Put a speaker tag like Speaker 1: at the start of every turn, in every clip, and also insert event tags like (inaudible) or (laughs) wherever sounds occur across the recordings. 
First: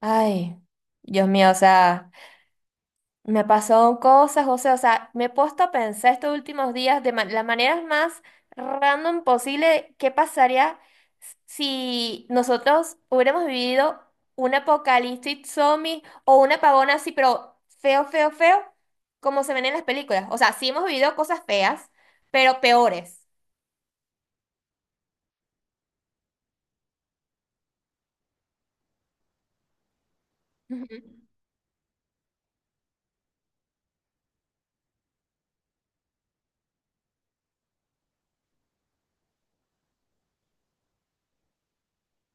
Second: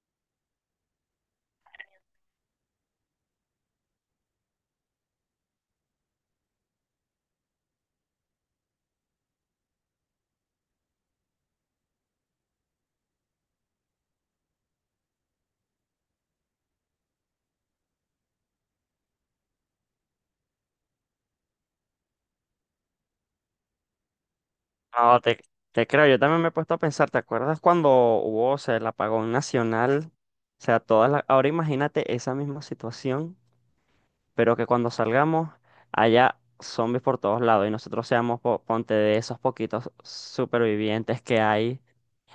Speaker 1: Ay, Dios mío, o sea, me pasó cosas, José, o sea, me he puesto a pensar estos últimos días de las maneras más random posible, de qué pasaría si nosotros hubiéramos vivido un apocalipsis zombie o un apagón así, pero feo, feo, feo, como se ven en las películas. O sea, sí hemos vivido cosas feas, pero peores.
Speaker 2: No, te creo, yo también me he puesto a pensar, ¿te acuerdas cuando hubo, o sea, el apagón nacional? O sea, todas las... Ahora imagínate esa misma situación, pero que cuando salgamos haya zombies por todos lados y nosotros seamos, ponte, de esos poquitos supervivientes que hay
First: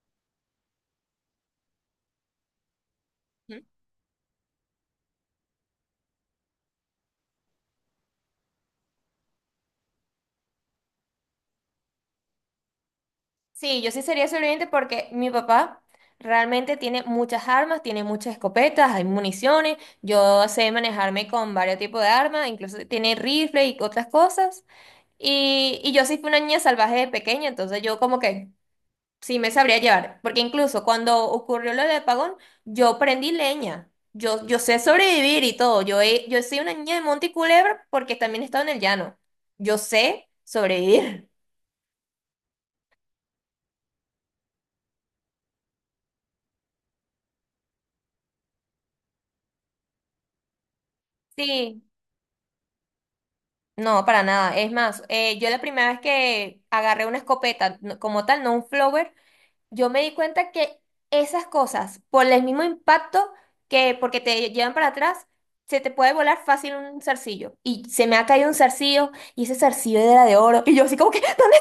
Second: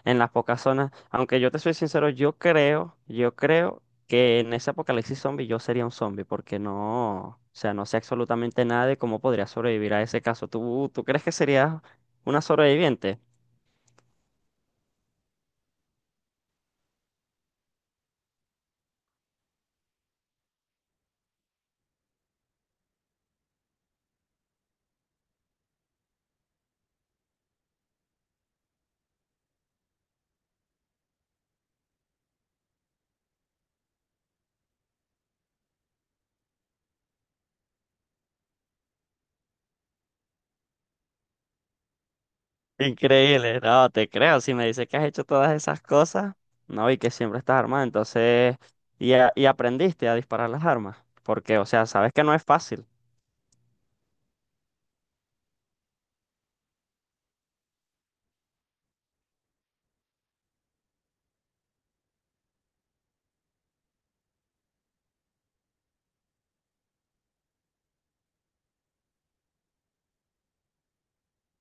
Speaker 2: en las pocas zonas. Aunque yo te soy sincero, yo
Speaker 1: Ujú.
Speaker 2: creo que en ese apocalipsis zombie yo sería un zombie, porque no, o sea, no sé absolutamente nada de cómo podría sobrevivir a ese caso. ¿Tú crees que serías una sobreviviente?
Speaker 1: Sí, yo sí sería sobreviviente porque mi papá realmente tiene muchas armas, tiene muchas escopetas, hay municiones. Yo sé manejarme con varios tipos de armas, incluso tiene rifle y otras cosas. Y yo sí fui una niña salvaje de pequeña, entonces yo como que sí me sabría llevar. Porque incluso cuando ocurrió lo del apagón, yo prendí leña. Yo sé sobrevivir y todo. Yo, yo soy una niña de monte y culebra porque también he estado en el llano. Yo sé sobrevivir.
Speaker 2: Increíble, no, te creo. Si me dices que has hecho todas esas cosas, no, y que siempre estás armado, entonces, y, y aprendiste a disparar las armas, porque, o
Speaker 1: Sí.
Speaker 2: sea, sabes que no es fácil.
Speaker 1: No, para nada. Es más, yo la primera vez que agarré una escopeta como tal, no un flower, yo me di cuenta que esas cosas, por el mismo impacto que porque te llevan para atrás, se te puede volar fácil un zarcillo. Y se me ha caído un zarcillo y ese zarcillo era de oro. (laughs) Y yo así como que, (laughs) ¿dónde?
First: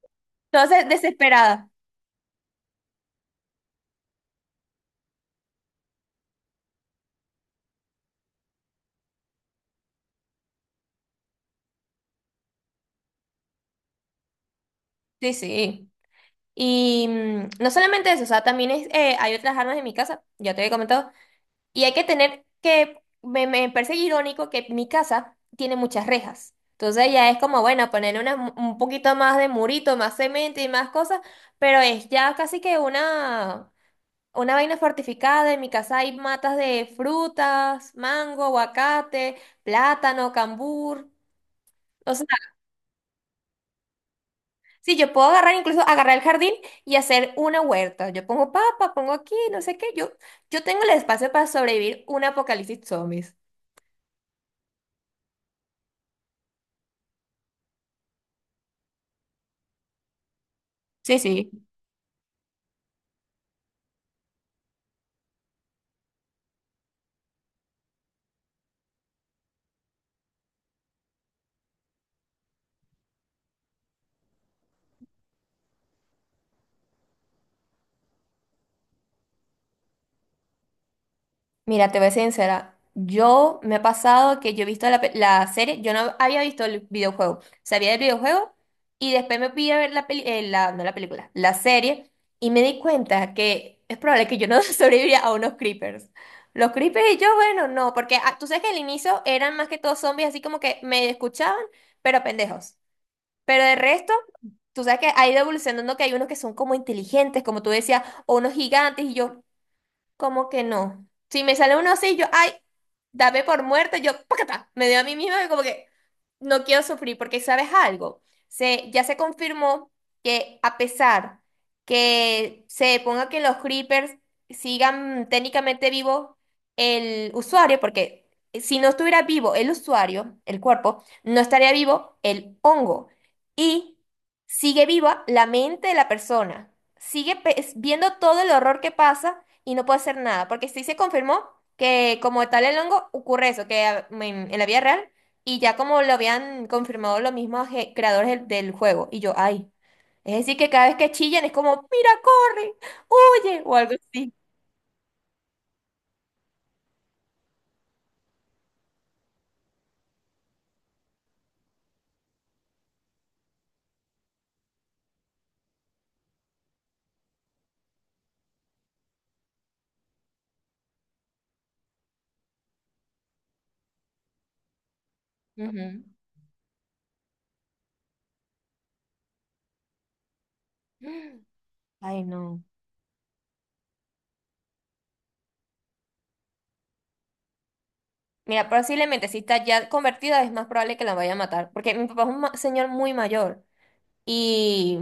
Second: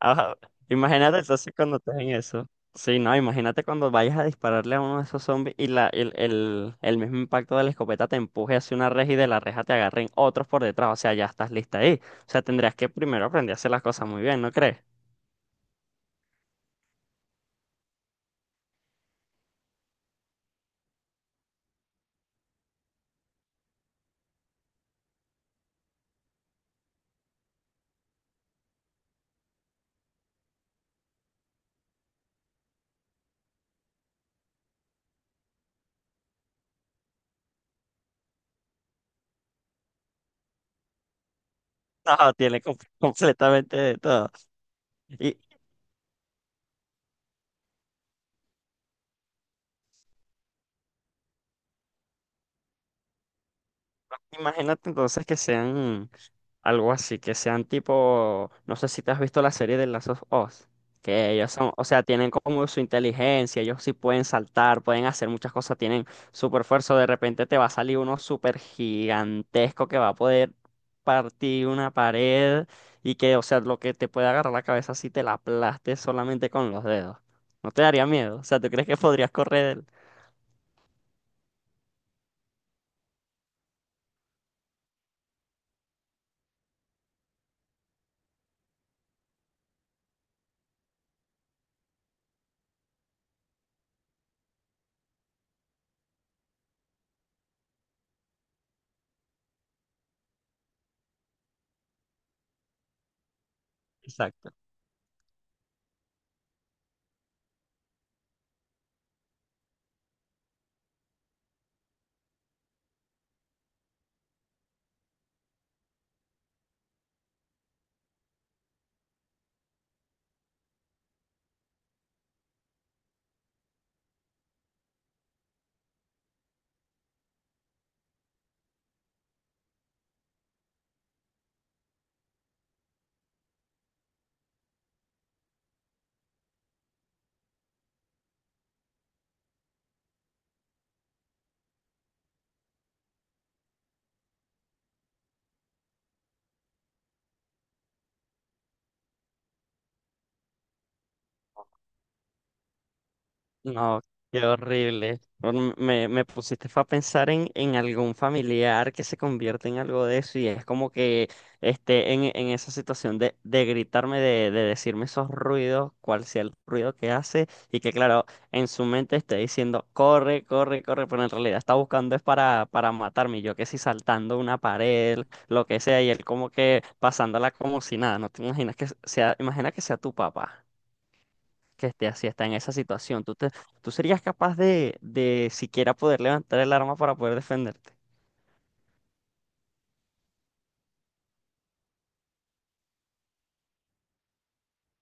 Speaker 2: Ajá.
Speaker 1: Entonces,
Speaker 2: Imagínate entonces
Speaker 1: desesperada.
Speaker 2: cuando estés en eso. Sí, no, imagínate cuando vayas a dispararle a uno de esos zombies y el mismo impacto de la escopeta te empuje hacia una reja y de la reja te agarren otros por detrás, o sea, ya estás lista ahí. O sea, tendrías que primero aprender a hacer las cosas muy bien, ¿no crees?
Speaker 1: Sí, sí. Y no solamente eso, o sea, también es, hay otras armas en mi casa, ya te había comentado. Y hay que tener que, me parece irónico que mi casa tiene muchas rejas. Entonces ya es como, bueno, ponerle un poquito más de murito, más cemento y más cosas, pero es ya casi que una vaina fortificada. En mi casa hay matas de frutas, mango, aguacate, plátano, cambur. O sea,
Speaker 2: No, tiene (laughs) completamente de todo.
Speaker 1: sí, yo puedo agarrar, incluso agarrar el jardín y hacer una huerta. Yo pongo papa, pongo aquí, no sé qué. Yo tengo el espacio para sobrevivir un apocalipsis zombies.
Speaker 2: Imagínate entonces que sean algo así, que sean tipo, no sé si te has visto la serie de Last of Us,
Speaker 1: Sí,
Speaker 2: que ellos
Speaker 1: sí.
Speaker 2: son, o sea, tienen como su inteligencia, ellos sí pueden saltar, pueden hacer muchas cosas, tienen super fuerza, de repente te va a salir uno súper gigantesco que va a poder partir una pared y que, o sea, lo que te puede agarrar la cabeza si te la aplastes solamente con los dedos. ¿No te daría miedo? O sea, ¿tú crees que podrías correr?
Speaker 1: Mira, te voy a ser sincera. Yo me ha pasado que yo he visto la, la serie, yo no había visto el videojuego, sabía del videojuego y después me fui a ver la peli, la, no la película, la serie, y me di cuenta que es probable que yo no (laughs) sobreviviría a unos creepers. Los creepers y yo, bueno, no, porque ah, tú sabes que al inicio eran más que todos zombies, así como que me escuchaban, pero pendejos. Pero de resto,
Speaker 2: Exacto.
Speaker 1: tú sabes que ha ido evolucionando que hay unos que son como inteligentes, como tú decías, o unos gigantes y yo. ¿Como que no? Si me sale uno así, yo, ay, dame por muerta, yo, ¡pacata! Me dio a mí misma y como que no quiero sufrir, porque ¿sabes algo? Ya se confirmó que a pesar que se ponga que los creepers sigan técnicamente vivo el usuario, porque si no estuviera vivo el usuario, el cuerpo, no estaría vivo el hongo. Y sigue viva la mente de la persona. Sigue viendo todo el horror que pasa y no puedo hacer nada, porque sí se confirmó que como tal el hongo ocurre eso, que en la vida real, y ya como lo habían confirmado los mismos creadores del juego, y yo, ay, es decir, que cada vez que chillan es como, mira, corre, huye, o algo
Speaker 2: No,
Speaker 1: así.
Speaker 2: qué horrible. Bueno, me pusiste fue a pensar en algún familiar que se convierte en algo de eso y es como que esté en esa situación de gritarme, de decirme esos ruidos, cuál sea el ruido que hace y que claro, en su mente esté diciendo, corre, corre, corre, pero en realidad está buscando es para matarme, y yo que si saltando una pared, lo que
Speaker 1: Ujú.
Speaker 2: sea, y él como que pasándola como si nada, no te imaginas que sea, imagina que sea tu papá que esté
Speaker 1: Ay,
Speaker 2: así, está en
Speaker 1: no.
Speaker 2: esa situación. ¿Tú serías capaz de siquiera poder levantar el arma para poder defenderte?
Speaker 1: Mira, posiblemente si está ya convertida es más probable que la vaya a matar, porque mi papá es un señor muy mayor, y…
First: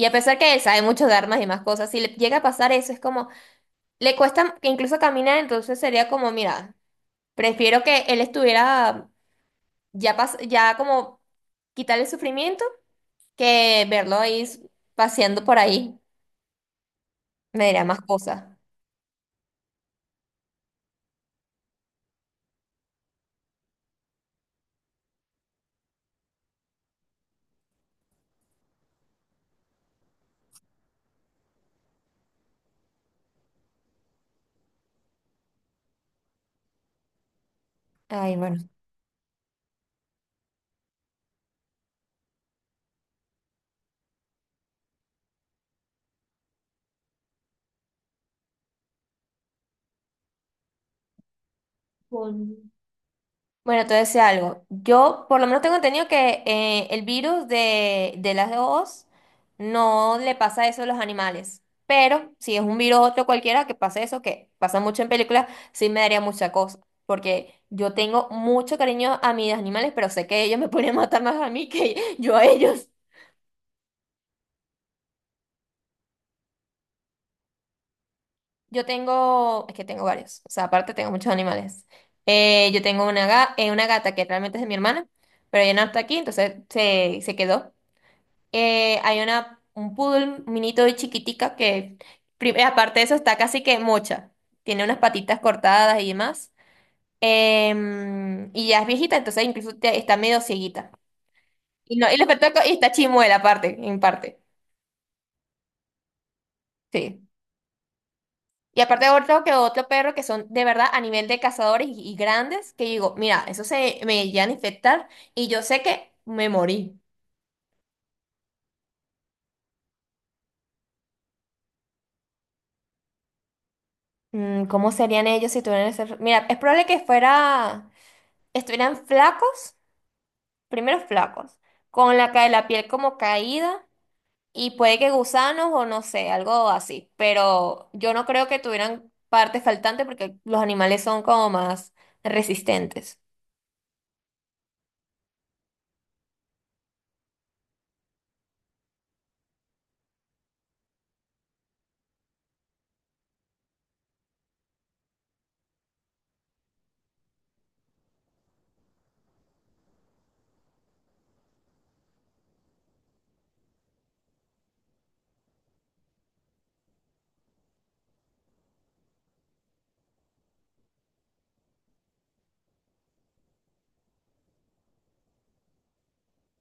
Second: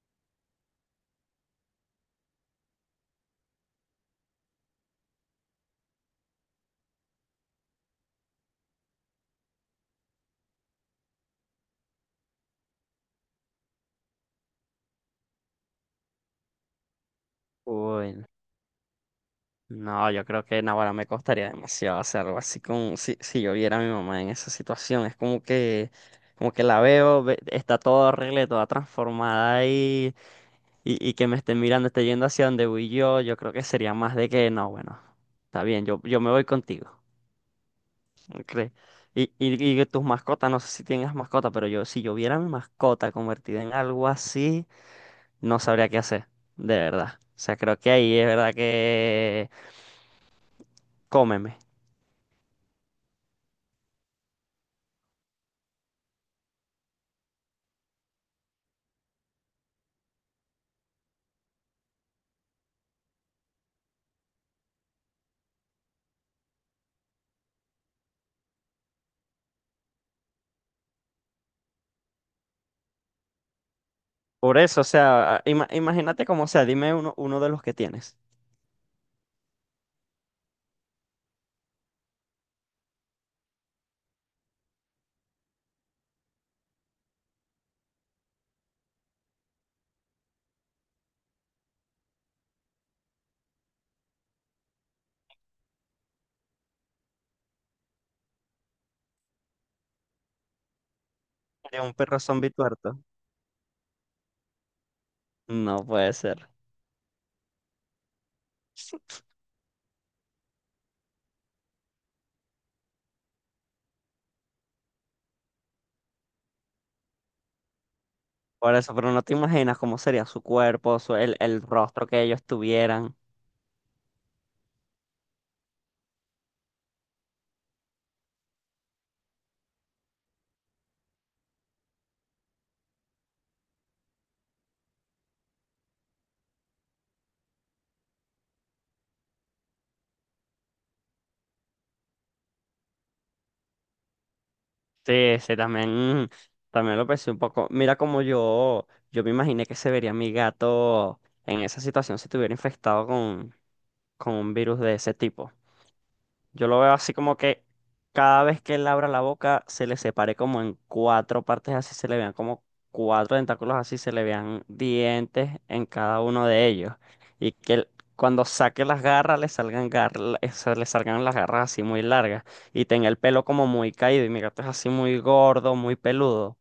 Speaker 1: Y a pesar que él sabe mucho de armas y más cosas, si le llega a pasar eso, es como, le cuesta que incluso caminar, entonces sería como, mira, prefiero que él estuviera ya, ya como quitarle el sufrimiento que verlo ahí paseando por ahí. Me dirá más
Speaker 2: Uy,
Speaker 1: cosas.
Speaker 2: no, yo creo que ahora me costaría demasiado hacer algo así con si yo viera a mi mamá en esa situación. Es como que la veo, está toda horrible, toda transformada ahí, y que me esté mirando, esté yendo hacia donde voy yo. Yo creo que sería más de que no, bueno, está bien, yo me voy contigo.
Speaker 1: Ay, bueno.
Speaker 2: Okay. Y que tus mascotas, no sé si tienes mascota, pero yo, si yo viera mi mascota convertida en algo así, no sabría qué hacer, de verdad. O sea, creo que ahí es verdad que cómeme.
Speaker 1: Bueno, te decía algo. Yo por lo menos tengo entendido que el virus de las dos no le pasa eso a los animales. Pero si es un virus otro cualquiera que pase eso, que pasa mucho en películas, sí me daría mucha cosa. Porque yo tengo mucho cariño a mis animales, pero sé que ellos me (laughs) pueden matar más a mí que yo a ellos.
Speaker 2: Por eso, o sea, imagínate cómo sea, dime uno de los que tienes.
Speaker 1: Yo tengo, es que tengo varios. O sea, aparte tengo muchos animales. Yo tengo una, una gata que realmente es de mi hermana, pero ella no está aquí, entonces se quedó. Hay una, un poodle minito y chiquitica que, aparte de eso, está casi que mocha. Tiene unas patitas cortadas y demás. Y ya es viejita, entonces incluso está medio cieguita.
Speaker 2: De un
Speaker 1: Y, no, y,
Speaker 2: perro zombie
Speaker 1: y está
Speaker 2: tuerto.
Speaker 1: chimuela aparte, en parte.
Speaker 2: No puede ser.
Speaker 1: Sí. Y aparte otro que otro perro que son de verdad a nivel de cazadores y grandes, que digo, mira, eso se me llegan a infectar y yo sé que me morí.
Speaker 2: Por eso, pero no te imaginas cómo sería su cuerpo, su- el rostro que ellos tuvieran.
Speaker 1: Mm, ¿cómo serían ellos si tuvieran ese… Mira, es probable que fuera… estuvieran flacos. Primero flacos, con la, la piel como caída y puede que gusanos o no sé, algo así. Pero yo no creo que tuvieran partes faltantes porque los animales son como más resistentes.
Speaker 2: Sí, sí, también, también lo pensé un poco. Mira como yo me imaginé que se vería mi gato en esa situación si estuviera infectado con un virus de ese tipo. Yo lo veo así como que cada vez que él abra la boca se le separe como en cuatro partes, así se le vean como cuatro tentáculos, así se le vean dientes en cada uno de ellos. Y que él, cuando saque las garras le salgan las garras así muy largas y tenga el pelo como muy caído. Y mi gato es así muy gordo, muy peludo.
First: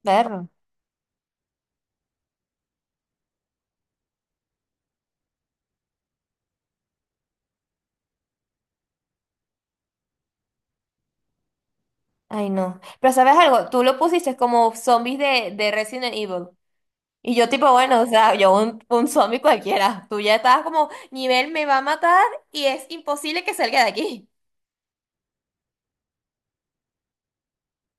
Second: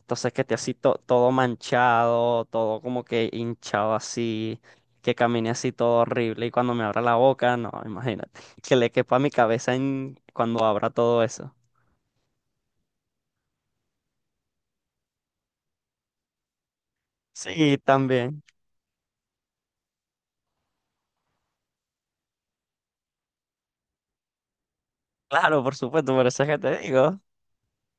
Speaker 2: Entonces que
Speaker 1: Perro.
Speaker 2: esté así todo manchado, todo como que hinchado así, que camine así todo horrible y cuando me abra la boca, no, imagínate, (laughs) que le quepa a mi cabeza en cuando abra todo eso.
Speaker 1: Ay, no. Pero ¿sabes algo? Tú lo pusiste como zombies de Resident Evil. Y yo tipo,
Speaker 2: Sí,
Speaker 1: bueno, o sea,
Speaker 2: también.
Speaker 1: yo un zombie cualquiera. Tú ya estabas como, nivel me va a matar y es imposible que salga de aquí.
Speaker 2: Claro, por supuesto, por eso es que te digo,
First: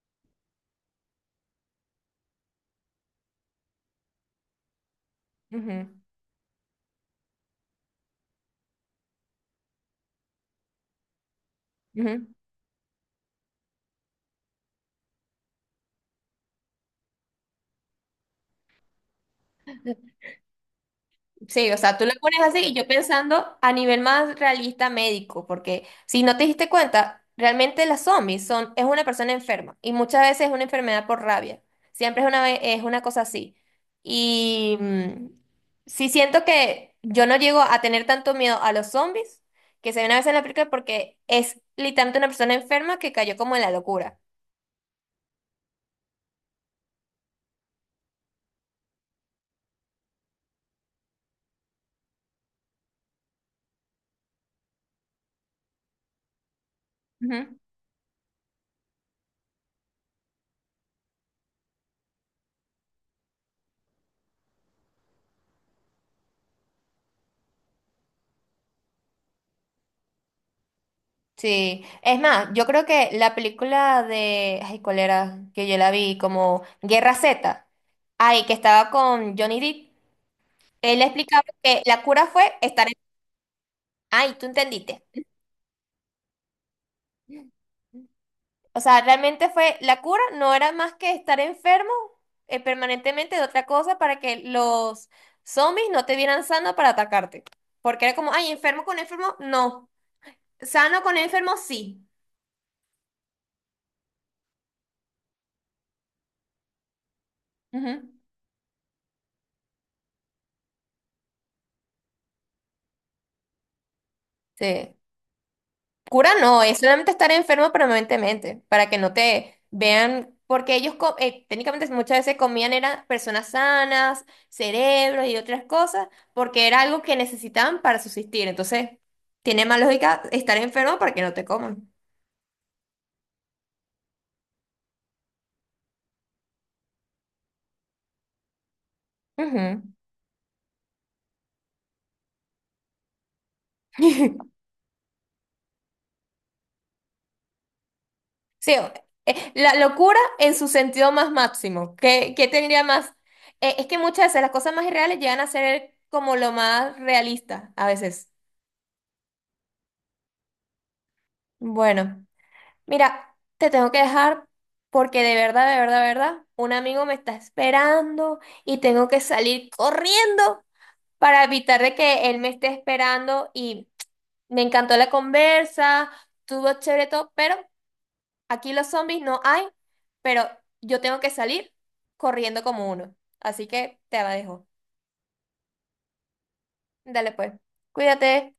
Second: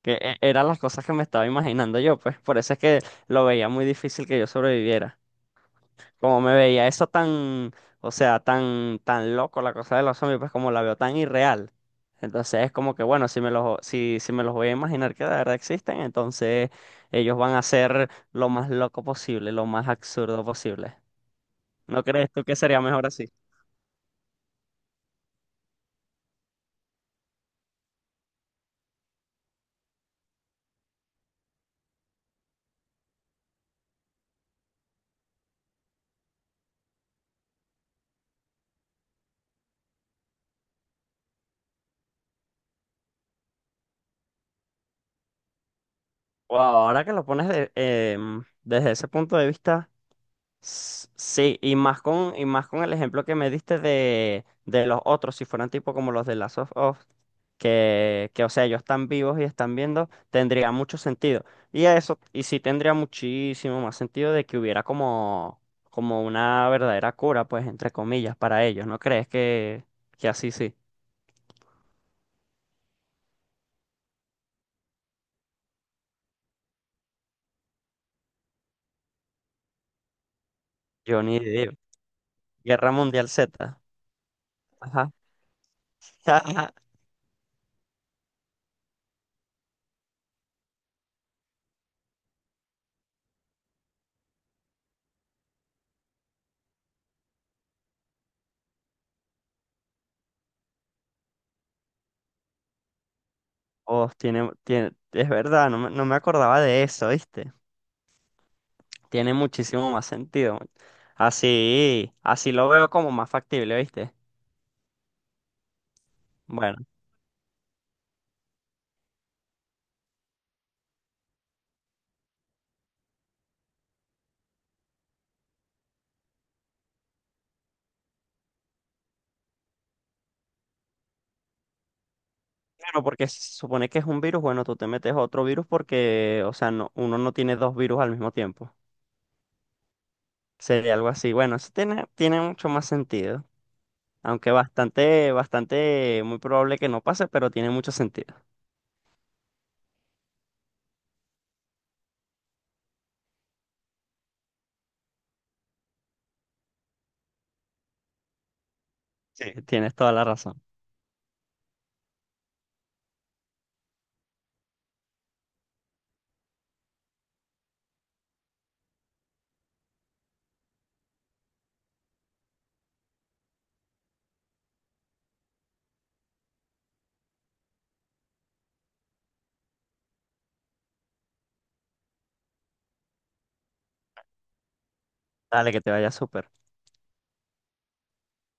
Speaker 2: que eran las cosas que me estaba imaginando yo, pues por eso es que lo veía muy difícil que yo sobreviviera.
Speaker 1: Ujú,
Speaker 2: Como me veía eso tan, o sea, tan loco la cosa de los zombies, pues como la veo tan irreal.
Speaker 1: ujú.
Speaker 2: Entonces es como que, bueno, si me los voy a imaginar que de verdad existen, entonces ellos van a ser lo más loco posible, lo más absurdo posible.
Speaker 1: Sí, o sea,
Speaker 2: ¿No
Speaker 1: tú lo
Speaker 2: crees
Speaker 1: pones
Speaker 2: tú que
Speaker 1: así y
Speaker 2: sería
Speaker 1: yo
Speaker 2: mejor así?
Speaker 1: pensando a nivel más realista médico, porque si no te diste cuenta, realmente las zombies son, es una persona enferma y muchas veces es una enfermedad por rabia. Siempre es una, es una cosa así. Y sí siento que yo no llego a tener tanto miedo a los zombies que se ven a veces en la película porque es literalmente una persona enferma que cayó como en la locura.
Speaker 2: O ahora que lo pones desde ese punto de vista. Sí, y más con el ejemplo que me diste de los otros, si fueran tipo como los de Last of Us,
Speaker 1: Ujú.
Speaker 2: que, o sea, ellos están vivos y están viendo, tendría mucho sentido. Y eso, y sí tendría muchísimo más sentido de que hubiera como, como una verdadera cura, pues, entre comillas, para ellos. ¿No crees que así sí?
Speaker 1: Sí, es más, yo creo que la película de, ay, ¿cuál era? Que yo la vi como Guerra Z, ay, que estaba con Johnny Depp, él
Speaker 2: Johnny
Speaker 1: explicaba
Speaker 2: Depp,
Speaker 1: que la cura fue estar
Speaker 2: Guerra
Speaker 1: en…
Speaker 2: Mundial Z.
Speaker 1: Ay, tú entendiste.
Speaker 2: Ajá. (laughs)
Speaker 1: O sea, realmente fue, la cura no era más que estar enfermo permanentemente de otra cosa para que los zombies no te vieran sano para atacarte. Porque era como, ay, enfermo con enfermo, no. Sano con enfermo, sí.
Speaker 2: Oh, tiene, es verdad, no me acordaba de eso, ¿viste?
Speaker 1: Ujú.
Speaker 2: Tiene muchísimo más sentido. Man. Así, así lo veo como más factible, ¿viste?
Speaker 1: Sí. Cura no,
Speaker 2: Bueno,
Speaker 1: es solamente estar enfermo permanentemente, para que no te vean, porque ellos técnicamente muchas veces comían eran personas sanas, cerebros y otras cosas, porque era algo que necesitaban para subsistir. Entonces, tiene más lógica estar enfermo para que no te coman.
Speaker 2: claro, porque si se supone que es un virus, bueno, tú te metes otro virus porque, o sea, no, uno no tiene dos virus al mismo tiempo.
Speaker 1: Ujú.
Speaker 2: Sería algo así. Bueno, eso tiene, tiene mucho más sentido. Aunque
Speaker 1: (laughs)
Speaker 2: bastante, bastante, muy probable que no pase, pero tiene mucho sentido.
Speaker 1: Sí, la locura en su sentido más máximo. ¿Qué, qué tendría más? Es que muchas veces las cosas más irreales llegan a ser como lo más realista, a veces.
Speaker 2: Sí. Tienes toda la razón.
Speaker 1: Bueno. Mira, te tengo que dejar porque de verdad, de verdad, de verdad, un amigo me está esperando y tengo que salir corriendo para evitar de que él me esté esperando y me encantó la conversa, estuvo chévere todo, pero aquí los zombies no hay, pero yo tengo que salir corriendo como uno. Así que te la dejo.
Speaker 2: Dale, que te vaya súper.
Speaker 1: Dale pues, cuídate.